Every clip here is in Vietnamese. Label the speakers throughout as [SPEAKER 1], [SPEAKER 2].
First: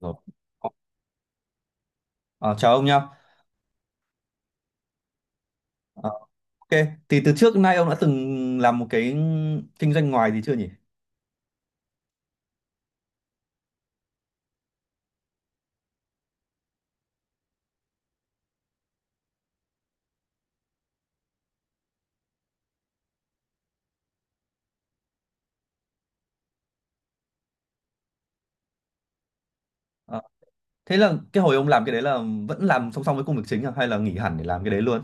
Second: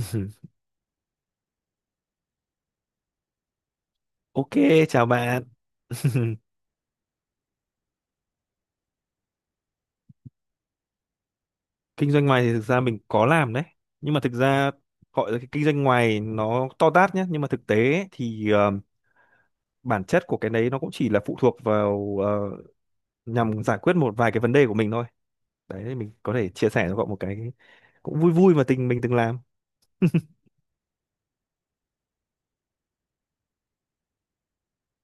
[SPEAKER 1] Rồi. Ờ, ờ, chào ông nhá.
[SPEAKER 2] Ok, chào bạn.
[SPEAKER 1] Ờ, ok, thì từ trước đến nay ông đã từng làm một cái kinh doanh ngoài gì chưa nhỉ?
[SPEAKER 2] Kinh doanh ngoài thì thực ra mình có làm đấy. Nhưng mà thực ra gọi là cái kinh doanh ngoài nó to tát nhé. Nhưng mà thực tế ấy, thì bản chất của cái đấy nó cũng chỉ là phụ thuộc vào nhằm giải quyết một vài cái vấn đề của mình thôi. Đấy, mình có thể chia sẻ cho cậu một cái cũng vui vui mà tình mình từng làm.
[SPEAKER 1] Ờ, thế là cái hồi ông làm cái đấy là vẫn làm song song với công việc chính à? Hay là nghỉ hẳn để làm cái đấy luôn?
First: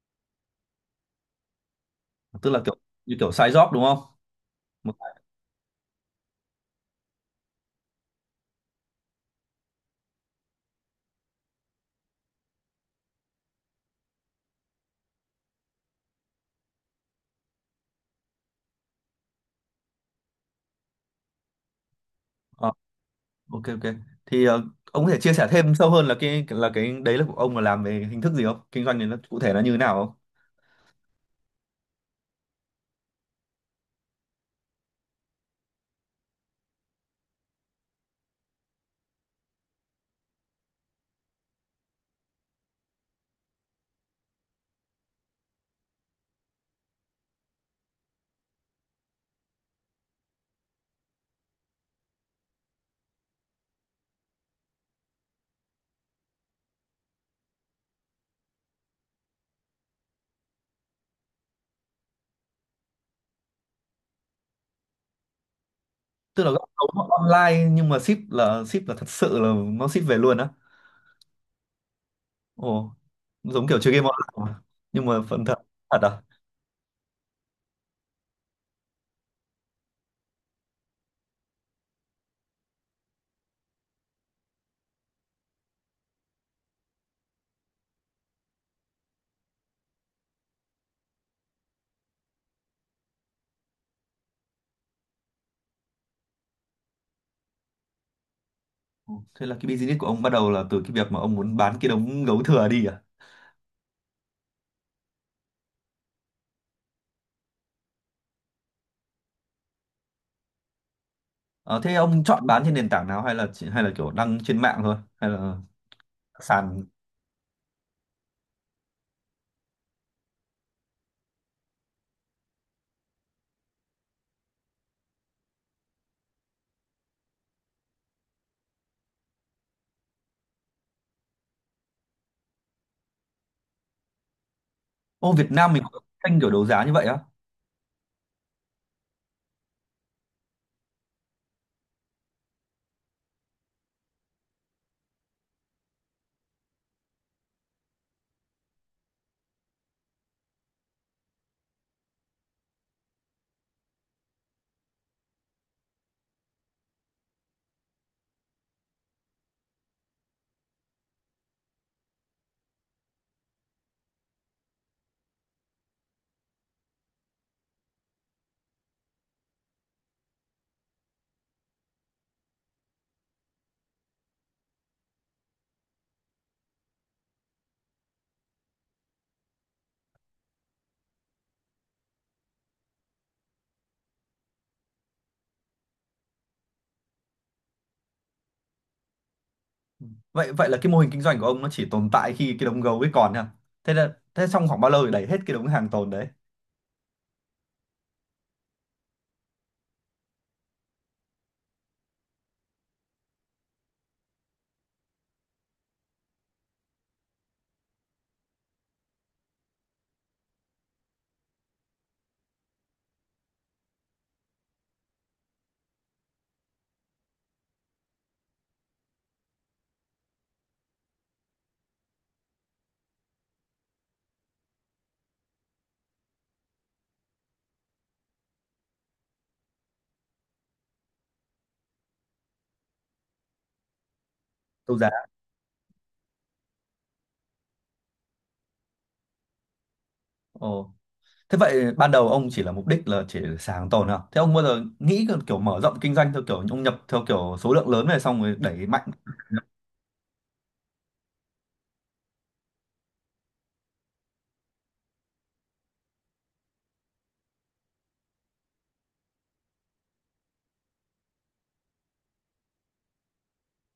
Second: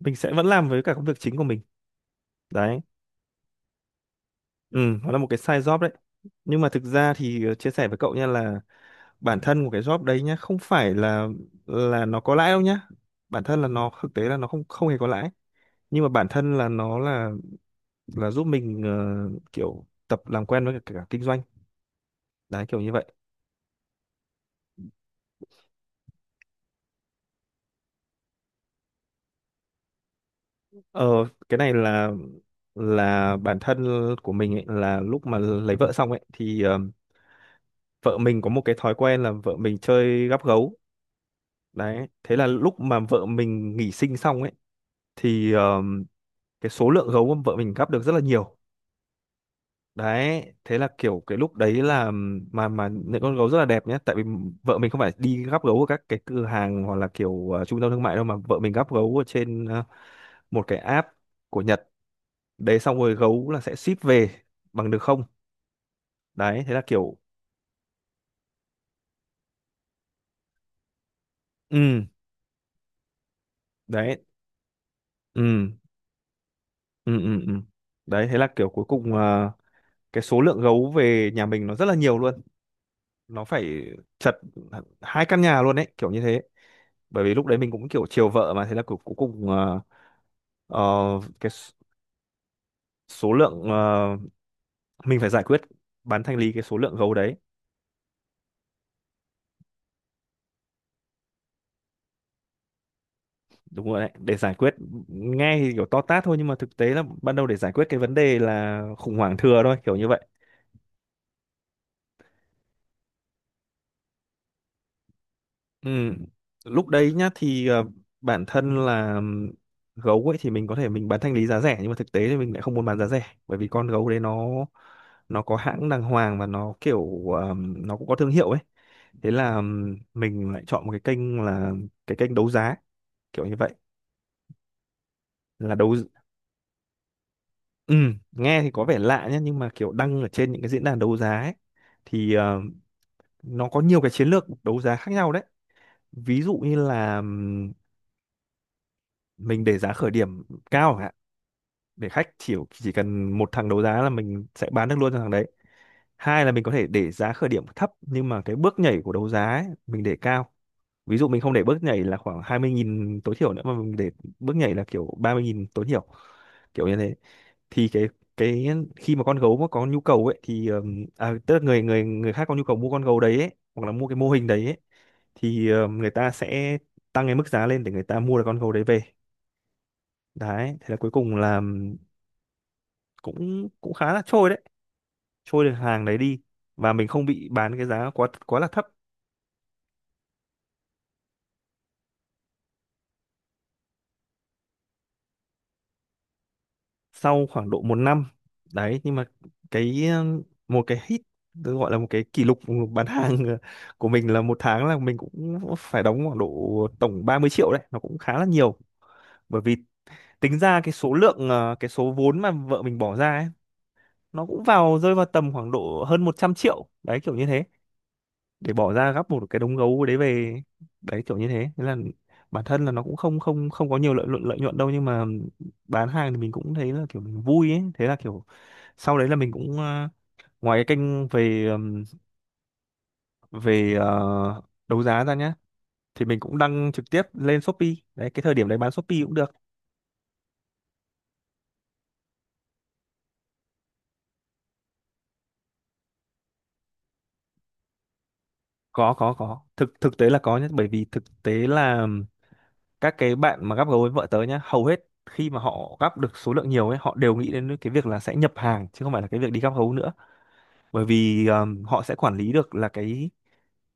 [SPEAKER 2] Mình sẽ vẫn làm với cả công việc chính của mình.
[SPEAKER 1] Tức là kiểu
[SPEAKER 2] Đấy,
[SPEAKER 1] như kiểu side job đúng không?
[SPEAKER 2] ừ,
[SPEAKER 1] Một-
[SPEAKER 2] nó là một cái side job đấy. Nhưng mà thực ra thì chia sẻ với cậu nha là bản thân của cái job đấy nhá không phải là nó có lãi đâu nhá, bản thân là nó thực tế là nó không không hề có lãi, nhưng mà bản thân là nó là giúp mình kiểu tập làm quen với cả kinh doanh, đấy
[SPEAKER 1] ờ,
[SPEAKER 2] kiểu như vậy.
[SPEAKER 1] ok ok. Thì ông có thể chia sẻ thêm sâu hơn là cái đấy là của ông là làm về hình thức gì không? Kinh doanh này nó cụ thể nó như thế nào không?
[SPEAKER 2] ờ cái này là bản thân của mình ấy, là lúc mà lấy vợ xong ấy thì vợ mình có một cái thói quen là vợ mình chơi gắp gấu. Đấy thế là lúc mà vợ mình nghỉ sinh xong ấy thì cái số lượng gấu mà vợ mình gắp được rất là nhiều. Đấy thế là kiểu cái lúc đấy là mà những con gấu rất là đẹp nhé, tại vì vợ mình không phải đi gắp gấu ở các cái cửa hàng hoặc là kiểu trung tâm thương mại đâu, mà vợ mình gắp gấu ở trên một cái app của Nhật. Đấy xong rồi gấu là sẽ ship về bằng đường không,
[SPEAKER 1] Tức là
[SPEAKER 2] đấy thế là
[SPEAKER 1] ông
[SPEAKER 2] kiểu
[SPEAKER 1] online nhưng mà ship là thật sự là nó ship về luôn á.
[SPEAKER 2] ừ.
[SPEAKER 1] Ồ, giống kiểu chơi game
[SPEAKER 2] Đấy.
[SPEAKER 1] online mà, nhưng mà
[SPEAKER 2] Ừ,
[SPEAKER 1] phần thật thật à?
[SPEAKER 2] ừ, ừ, ừ. Đấy thế là kiểu cuối cùng cái số lượng gấu về nhà mình nó rất là nhiều luôn, nó phải chật hai căn nhà luôn, đấy kiểu như thế. Bởi vì lúc đấy mình cũng kiểu chiều vợ mà, thế là cuối cuối cùng ờ, ờ, cái số lượng mình phải giải quyết bán thanh lý cái số lượng gấu đấy.
[SPEAKER 1] Thế là cái business của ông bắt đầu là từ cái việc mà ông muốn bán cái đống gấu thừa đi à?
[SPEAKER 2] Đúng rồi đấy, để giải quyết, nghe thì kiểu to tát thôi nhưng mà thực tế là ban đầu để giải quyết cái vấn đề là khủng hoảng thừa thôi, kiểu như vậy.
[SPEAKER 1] Ờ, thế ông chọn bán trên nền tảng nào hay là hay là kiểu đăng trên mạng thôi hay là
[SPEAKER 2] Ừ.
[SPEAKER 1] sàn.
[SPEAKER 2] Lúc đấy nhá thì bản thân là gấu ấy thì mình có thể mình bán thanh lý giá rẻ, nhưng mà thực tế thì mình lại không muốn bán giá rẻ bởi vì con gấu đấy nó có hãng đàng hoàng và nó kiểu nó cũng có thương hiệu ấy. Thế là mình lại chọn một cái kênh là cái kênh đấu giá, kiểu như vậy,
[SPEAKER 1] Ô, Việt Nam
[SPEAKER 2] là
[SPEAKER 1] mình
[SPEAKER 2] đấu
[SPEAKER 1] có kênh kiểu đấu giá như vậy á?
[SPEAKER 2] ừ, nghe thì có vẻ lạ nhé, nhưng mà kiểu đăng ở trên những cái diễn đàn đấu giá ấy, thì nó có nhiều cái chiến lược đấu giá khác nhau đấy. Ví dụ như là mình để giá khởi điểm cao chẳng hạn, để khách chỉ cần một thằng đấu giá là mình sẽ bán được luôn cho thằng đấy. Hai là mình có thể để giá khởi điểm thấp nhưng mà cái bước nhảy của đấu giá ấy, mình để cao. Ví dụ mình không để bước nhảy là khoảng 20 nghìn tối thiểu nữa mà mình để bước nhảy là kiểu 30 nghìn tối thiểu, kiểu như thế. Thì cái khi mà con gấu mà có nhu cầu ấy thì à, tức là người người người khác có nhu cầu mua con gấu đấy ấy, hoặc là mua cái mô hình đấy ấy, thì người ta sẽ tăng cái mức giá lên để người ta mua được con gấu đấy về. Đấy thế là cuối cùng là cũng cũng khá là trôi đấy, trôi được hàng đấy đi, và mình không bị bán cái giá quá quá là thấp.
[SPEAKER 1] Vậy vậy là cái mô hình kinh doanh của ông nó chỉ tồn tại khi cái đống gấu ấy còn nha. Thế trong khoảng bao lâu thì đẩy hết cái đống hàng tồn đấy?
[SPEAKER 2] Sau khoảng độ một năm, đấy, nhưng mà cái một cái hit, tôi gọi là một cái kỷ lục bán hàng, của mình là một tháng là mình cũng phải đóng khoảng độ tổng 30 triệu đấy, nó cũng khá là nhiều. Bởi vì tính ra cái số lượng cái số vốn mà vợ mình bỏ ra ấy, nó cũng rơi vào tầm khoảng độ hơn 100 triệu đấy, kiểu như thế, để bỏ ra gấp một cái đống gấu đấy về. Đấy kiểu như thế, thế là bản thân là nó cũng không không không có nhiều lợi nhuận đâu, nhưng mà bán hàng thì mình cũng thấy là kiểu mình vui ấy, thế là kiểu sau đấy là mình cũng ngoài cái kênh về về
[SPEAKER 1] Đấu
[SPEAKER 2] đấu
[SPEAKER 1] giá.
[SPEAKER 2] giá ra nhá, thì mình cũng đăng trực tiếp lên Shopee. Đấy cái thời điểm đấy bán Shopee cũng được.
[SPEAKER 1] Ồ, thế vậy ban đầu ông chỉ là mục đích là chỉ sàn hàng tồn à, thế ông bao giờ nghĩ kiểu mở rộng kinh doanh theo kiểu ông nhập theo kiểu số lượng lớn này xong rồi đẩy mạnh?
[SPEAKER 2] Có, thực thực tế là có nhé, bởi vì thực tế là các cái bạn mà gắp gấu với vợ tớ nhá, hầu hết khi mà họ gắp được số lượng nhiều ấy họ đều nghĩ đến cái việc là sẽ nhập hàng chứ không phải là cái việc đi gắp gấu nữa. Bởi vì họ sẽ quản lý được là cái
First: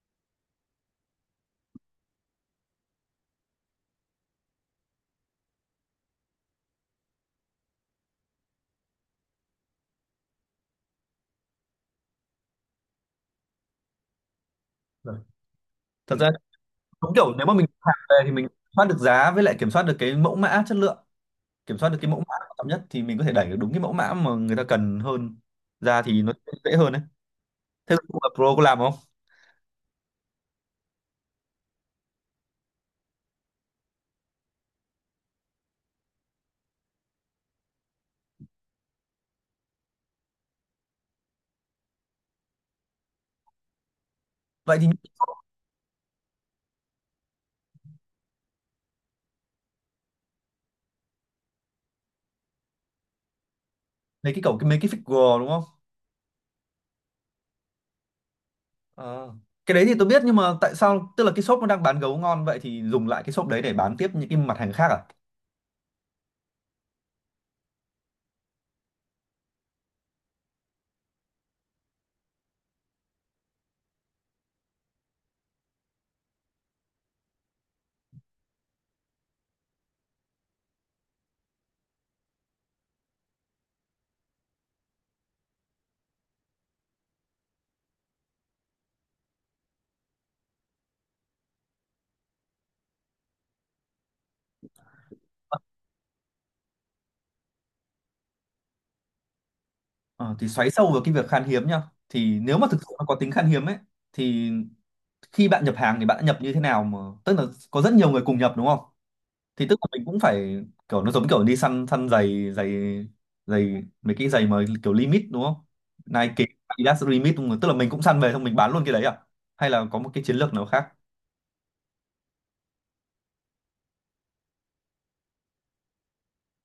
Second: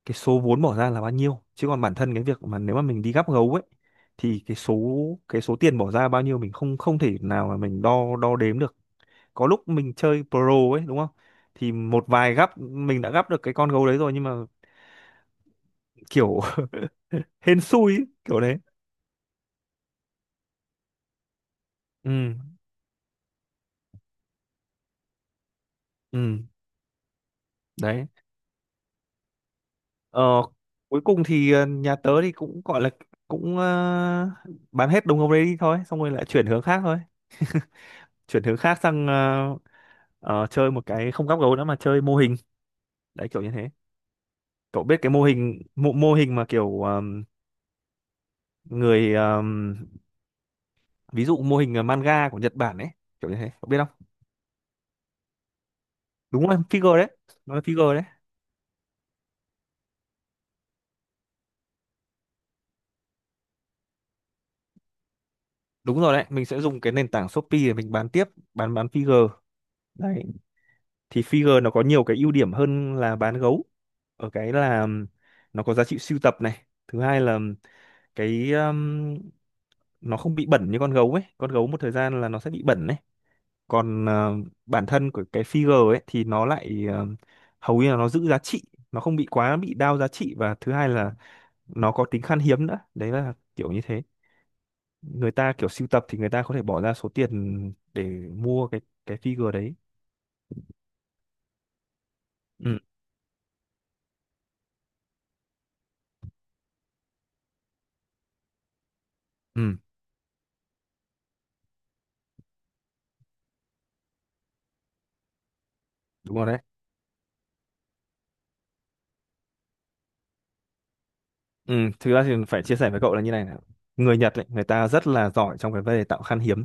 [SPEAKER 2] cái số vốn bỏ ra là bao nhiêu, chứ còn bản thân cái việc mà nếu mà mình đi gắp gấu ấy thì cái số tiền bỏ ra bao nhiêu mình không không thể nào mà mình đo đo đếm được. Có lúc mình chơi pro ấy đúng không, thì một vài gắp mình đã gắp được cái con gấu đấy rồi nhưng mà
[SPEAKER 1] Vâng. Thật ra,
[SPEAKER 2] kiểu
[SPEAKER 1] đúng kiểu nếu mà
[SPEAKER 2] hên
[SPEAKER 1] mình
[SPEAKER 2] xui
[SPEAKER 1] hàng
[SPEAKER 2] ấy,
[SPEAKER 1] về thì
[SPEAKER 2] kiểu
[SPEAKER 1] mình kiểm
[SPEAKER 2] đấy.
[SPEAKER 1] soát được giá với lại kiểm soát được cái mẫu mã chất lượng, kiểm soát được cái
[SPEAKER 2] Ừ,
[SPEAKER 1] mẫu mã quan trọng nhất thì mình có thể đẩy được đúng cái mẫu mã mà người ta cần hơn ra thì nó
[SPEAKER 2] ừ.
[SPEAKER 1] sẽ dễ hơn đấy. Thế
[SPEAKER 2] Đấy.
[SPEAKER 1] là Pro có làm không?
[SPEAKER 2] ờ, Cuối cùng thì nhà tớ thì cũng gọi là cũng bán hết đồng gấu đấy đi thôi, xong rồi lại chuyển hướng khác thôi. Chuyển hướng khác sang chơi một cái không gắp gấu nữa mà chơi mô hình, đấy kiểu như thế.
[SPEAKER 1] Vậy
[SPEAKER 2] Cậu
[SPEAKER 1] thì
[SPEAKER 2] biết cái mô hình mà kiểu người ví dụ mô hình manga của Nhật Bản ấy, kiểu như thế cậu biết không?
[SPEAKER 1] mấy cái cổng cái mấy cái figure đúng không?
[SPEAKER 2] Đúng rồi, figure đấy, nó là figure đấy.
[SPEAKER 1] Ờ. Cái đấy thì tôi biết nhưng mà tại sao tức là cái shop nó đang bán gấu ngon vậy thì dùng lại cái shop đấy để bán tiếp những cái mặt hàng khác à?
[SPEAKER 2] Đúng rồi đấy, mình sẽ dùng cái nền tảng Shopee để mình bán tiếp, bán figure. Đấy thì figure nó có nhiều cái ưu điểm hơn là bán gấu, ở cái là nó có giá trị sưu tập này, thứ hai là cái nó không bị bẩn như con gấu ấy, con gấu một thời gian là nó sẽ bị bẩn ấy, còn bản thân của cái figure ấy thì nó lại hầu như là nó giữ giá trị, nó không bị quá bị đao giá trị, và thứ hai là nó có tính khan hiếm nữa, đấy là kiểu như thế. Người ta kiểu sưu tập thì người ta có thể bỏ ra số tiền để mua cái figure đấy.
[SPEAKER 1] Ờ, thì xoáy sâu vào cái việc khan hiếm nhá. Thì nếu mà thực
[SPEAKER 2] Ừ,
[SPEAKER 1] sự nó có tính khan hiếm ấy thì khi bạn nhập hàng thì bạn đã nhập như thế nào mà tức là có rất nhiều người cùng nhập đúng không?
[SPEAKER 2] ừ.
[SPEAKER 1] Thì tức là mình cũng phải kiểu nó giống kiểu đi săn săn giày giày giày mấy cái giày mà kiểu limit đúng không,
[SPEAKER 2] Đúng
[SPEAKER 1] Nike
[SPEAKER 2] rồi đấy.
[SPEAKER 1] Adidas limit đúng không? Tức là mình cũng săn về xong mình bán luôn cái đấy à, hay là có một cái chiến lược nào khác?
[SPEAKER 2] Ừ, thực ra thì phải chia sẻ với cậu là như này này, người Nhật ấy, người ta rất là giỏi trong cái vấn đề tạo khan hiếm.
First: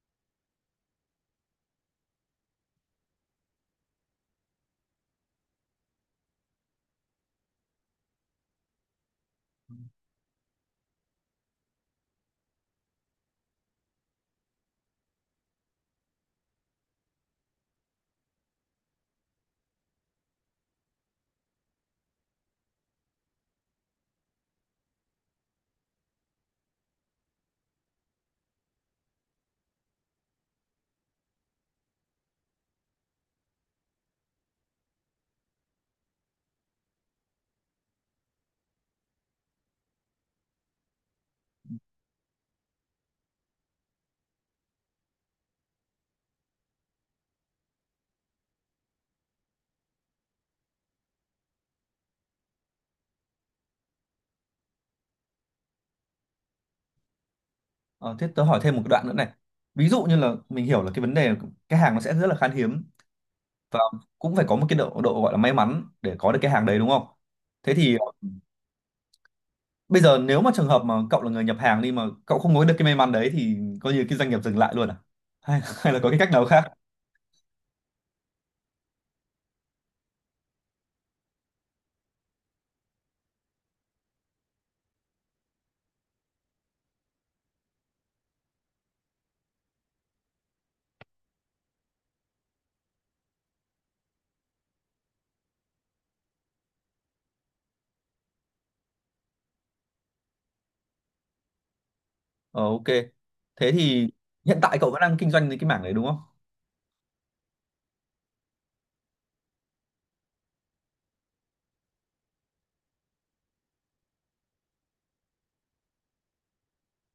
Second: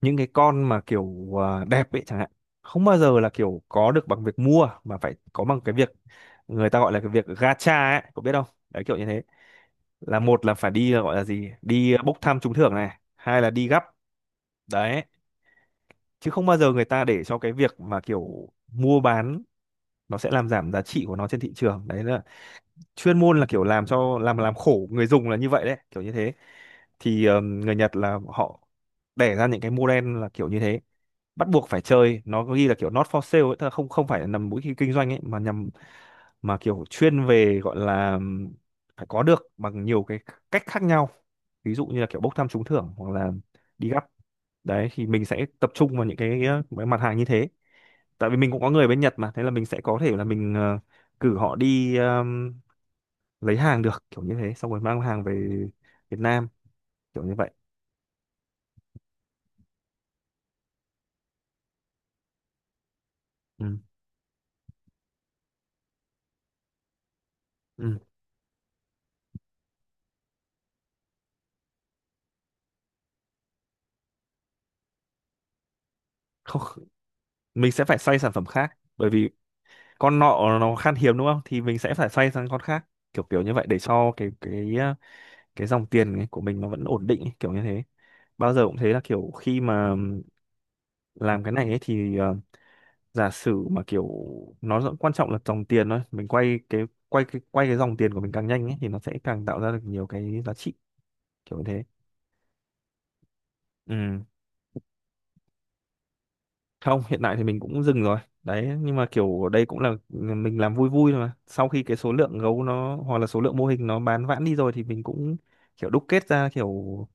[SPEAKER 2] Những cái con mà kiểu à, đẹp ấy chẳng hạn, không bao giờ là kiểu có được bằng việc mua mà phải có bằng cái việc người ta gọi là cái việc gacha ấy, cậu biết không, đấy kiểu như thế. Là một là phải đi, là gọi là gì, đi bốc thăm trúng thưởng này, hai là đi gắp. Đấy, chứ không bao giờ người ta để cho cái việc mà kiểu mua bán, nó sẽ làm giảm giá trị của nó trên thị trường. Đấy là chuyên môn là kiểu làm cho làm khổ người dùng là như vậy, đấy kiểu như thế. Thì người Nhật là họ đẻ ra những cái model là kiểu như thế, bắt buộc phải chơi, nó có ghi là kiểu not for sale ấy, tức là không không phải là nằm mũi kinh kinh doanh ấy, mà nhằm mà kiểu chuyên về, gọi là phải có được bằng nhiều cái cách khác nhau, ví dụ như là kiểu bốc thăm trúng thưởng hoặc là đi gắp. Đấy thì mình sẽ tập trung vào những cái mặt hàng như thế. Tại vì mình cũng có người bên Nhật mà, thế là mình sẽ có thể là mình cử họ đi lấy hàng được, kiểu như thế, xong rồi mang hàng về Việt Nam, kiểu như vậy.
[SPEAKER 1] Ờ, thế tớ hỏi thêm một cái đoạn nữa này. Ví dụ như là mình hiểu là cái vấn đề là cái hàng nó sẽ rất là khan hiếm
[SPEAKER 2] Ừ.
[SPEAKER 1] và cũng phải có một cái độ độ gọi là may mắn để có được cái hàng đấy đúng không? Thế thì
[SPEAKER 2] Ừ.
[SPEAKER 1] bây giờ nếu mà trường hợp mà cậu là người nhập hàng đi mà cậu không có được cái may mắn đấy thì coi như cái doanh nghiệp dừng lại luôn à, hay hay là có cái cách nào
[SPEAKER 2] Không,
[SPEAKER 1] khác?
[SPEAKER 2] mình sẽ phải xoay sản phẩm khác, bởi vì con nọ nó khan hiếm đúng không, thì mình sẽ phải xoay sang con khác, kiểu kiểu như vậy, để cho cái dòng tiền ấy của mình nó vẫn ổn định ấy, kiểu như thế. Bao giờ cũng thế là kiểu, khi mà làm cái này ấy thì giả sử mà kiểu, nó rất quan trọng là dòng tiền thôi, mình quay cái dòng tiền của mình càng nhanh ấy thì nó sẽ càng tạo ra được nhiều cái giá trị, kiểu như thế.
[SPEAKER 1] Ờ, ok. Thế thì
[SPEAKER 2] Ừ.
[SPEAKER 1] hiện tại cậu vẫn đang kinh doanh cái mảng đấy đúng không?
[SPEAKER 2] Không, hiện tại thì mình cũng dừng rồi đấy, nhưng mà kiểu đây cũng là mình làm vui vui thôi mà, sau khi cái số lượng gấu nó hoặc là số lượng mô hình nó bán vãn đi rồi thì mình cũng kiểu đúc kết ra kiểu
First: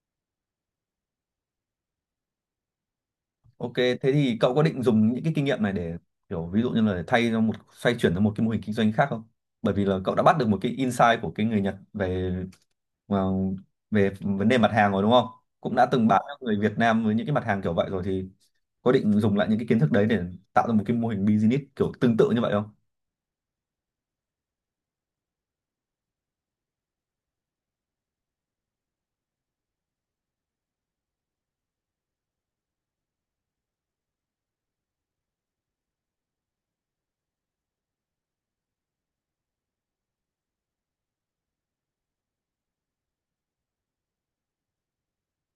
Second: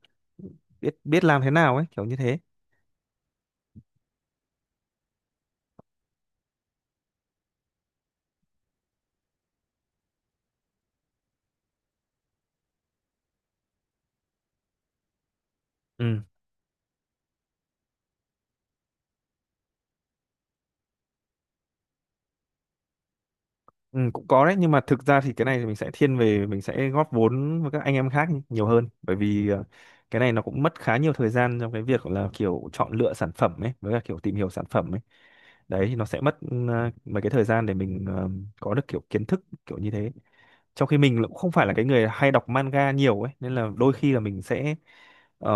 [SPEAKER 2] biết biết làm thế nào ấy, kiểu như thế.
[SPEAKER 1] Ok, thế thì cậu có định dùng những cái kinh nghiệm này để kiểu ví dụ như là thay cho một xoay chuyển sang một cái mô hình kinh doanh khác không? Bởi vì là cậu đã bắt được một cái insight của cái người Nhật về vào- về vấn đề mặt hàng rồi đúng không? Cũng đã từng bán
[SPEAKER 2] Ừ.
[SPEAKER 1] cho người Việt Nam với những cái mặt hàng kiểu vậy rồi thì có định dùng lại những cái kiến thức đấy để tạo ra một cái mô hình business kiểu tương tự như vậy không?
[SPEAKER 2] Ừ, cũng có đấy, nhưng mà thực ra thì cái này thì mình sẽ thiên về mình sẽ góp vốn với các anh em khác nhé, nhiều hơn, bởi vì cái này nó cũng mất khá nhiều thời gian trong cái việc là kiểu chọn lựa sản phẩm ấy với cả kiểu tìm hiểu sản phẩm ấy. Đấy thì nó sẽ mất mấy cái thời gian để mình có được kiểu kiến thức, kiểu như thế. Trong khi mình cũng không phải là cái người hay đọc manga nhiều ấy, nên là đôi khi là mình sẽ ờ,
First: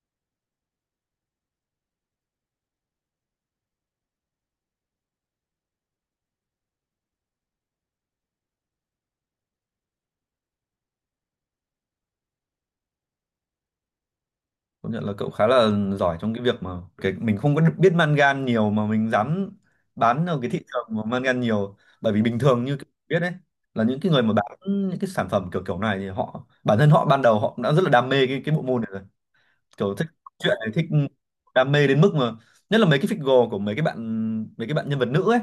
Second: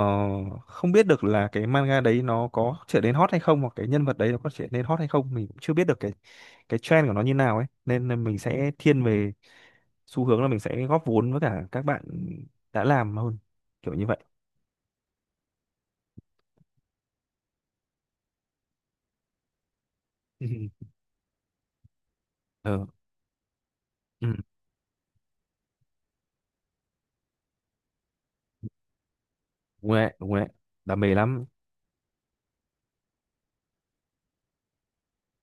[SPEAKER 2] không biết được là cái manga đấy nó có trở nên hot hay không, hoặc cái nhân vật đấy nó có trở nên hot hay không, mình cũng chưa biết được cái trend của nó như nào ấy, nên là mình sẽ thiên về xu hướng là mình sẽ góp vốn với cả các bạn đã làm hơn, kiểu như vậy.
[SPEAKER 1] Công nhận là cậu khá là giỏi trong cái việc mà cái mình không có biết mangan nhiều mà mình dám bán ở cái thị trường mà mangan nhiều, bởi vì bình thường
[SPEAKER 2] Ừ.
[SPEAKER 1] như cậu
[SPEAKER 2] Ừ,
[SPEAKER 1] biết đấy là những cái người
[SPEAKER 2] ừ.
[SPEAKER 1] mà bán những cái sản phẩm kiểu kiểu này thì họ bản thân họ ban đầu họ đã rất là đam mê cái bộ môn này rồi,
[SPEAKER 2] Đúng
[SPEAKER 1] kiểu
[SPEAKER 2] rồi
[SPEAKER 1] thích
[SPEAKER 2] đấy, đúng rồi đấy.
[SPEAKER 1] chuyện này, thích
[SPEAKER 2] Đam mê lắm.
[SPEAKER 1] đam mê đến mức mà nhất là mấy cái figure của mấy cái bạn, mấy cái bạn nhân vật nữ ấy,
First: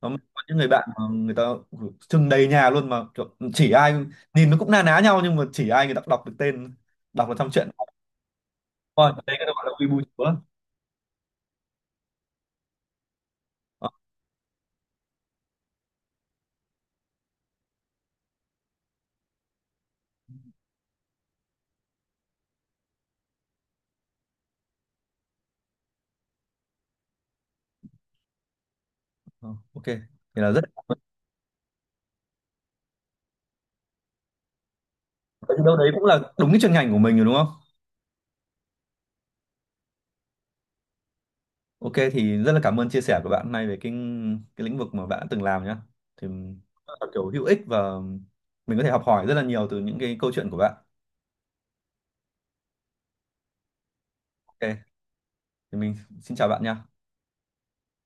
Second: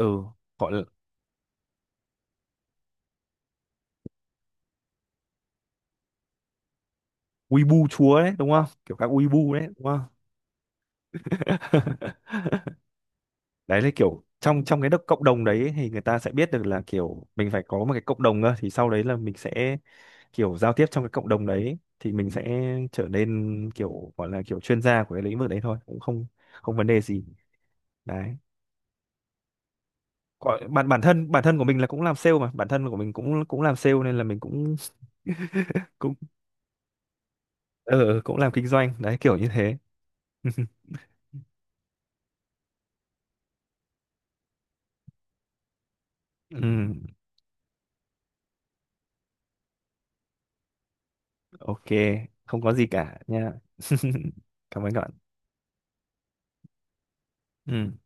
[SPEAKER 1] có có những người
[SPEAKER 2] gọi là
[SPEAKER 1] bạn mà người ta trưng đầy nhà luôn mà kiểu chỉ ai nhìn nó cũng na ná nhau nhưng mà chỉ ai người ta cũng đọc được tên, đọc được trong chuyện.
[SPEAKER 2] Weibo chúa đấy đúng không, kiểu các
[SPEAKER 1] Ôi, đấy cái
[SPEAKER 2] Weibo
[SPEAKER 1] đó gọi
[SPEAKER 2] đấy
[SPEAKER 1] là
[SPEAKER 2] đúng
[SPEAKER 1] quy
[SPEAKER 2] không.
[SPEAKER 1] bù chúa.
[SPEAKER 2] Đấy
[SPEAKER 1] Ờ,
[SPEAKER 2] là kiểu trong trong cái cộng đồng đấy thì người ta sẽ biết được là kiểu mình phải có một cái cộng đồng cơ, thì sau đấy là mình sẽ kiểu giao tiếp trong cái cộng đồng đấy thì mình sẽ trở nên kiểu gọi là kiểu chuyên gia của cái lĩnh vực đấy thôi, cũng không không vấn đề gì, đấy.
[SPEAKER 1] ờ, ok thì là rất.
[SPEAKER 2] Còn bản bản thân của mình là cũng làm sale mà, bản thân của mình cũng cũng làm sale, nên là mình cũng
[SPEAKER 1] Vậy đâu đấy cũng
[SPEAKER 2] cũng
[SPEAKER 1] là đúng cái chuyên ngành của mình rồi đúng không?
[SPEAKER 2] ờ cũng làm kinh doanh đấy, kiểu như thế.
[SPEAKER 1] Ok thì rất là cảm ơn chia sẻ của bạn hôm nay về cái lĩnh vực mà bạn đã từng làm nhá, thì
[SPEAKER 2] Ừ,
[SPEAKER 1] rất là kiểu hữu ích và mình có thể học hỏi rất là nhiều từ những cái câu chuyện của bạn.
[SPEAKER 2] ok, không có gì cả nha. Cảm
[SPEAKER 1] Ok
[SPEAKER 2] ơn các bạn.
[SPEAKER 1] thì mình xin chào bạn nha.
[SPEAKER 2] Ừ.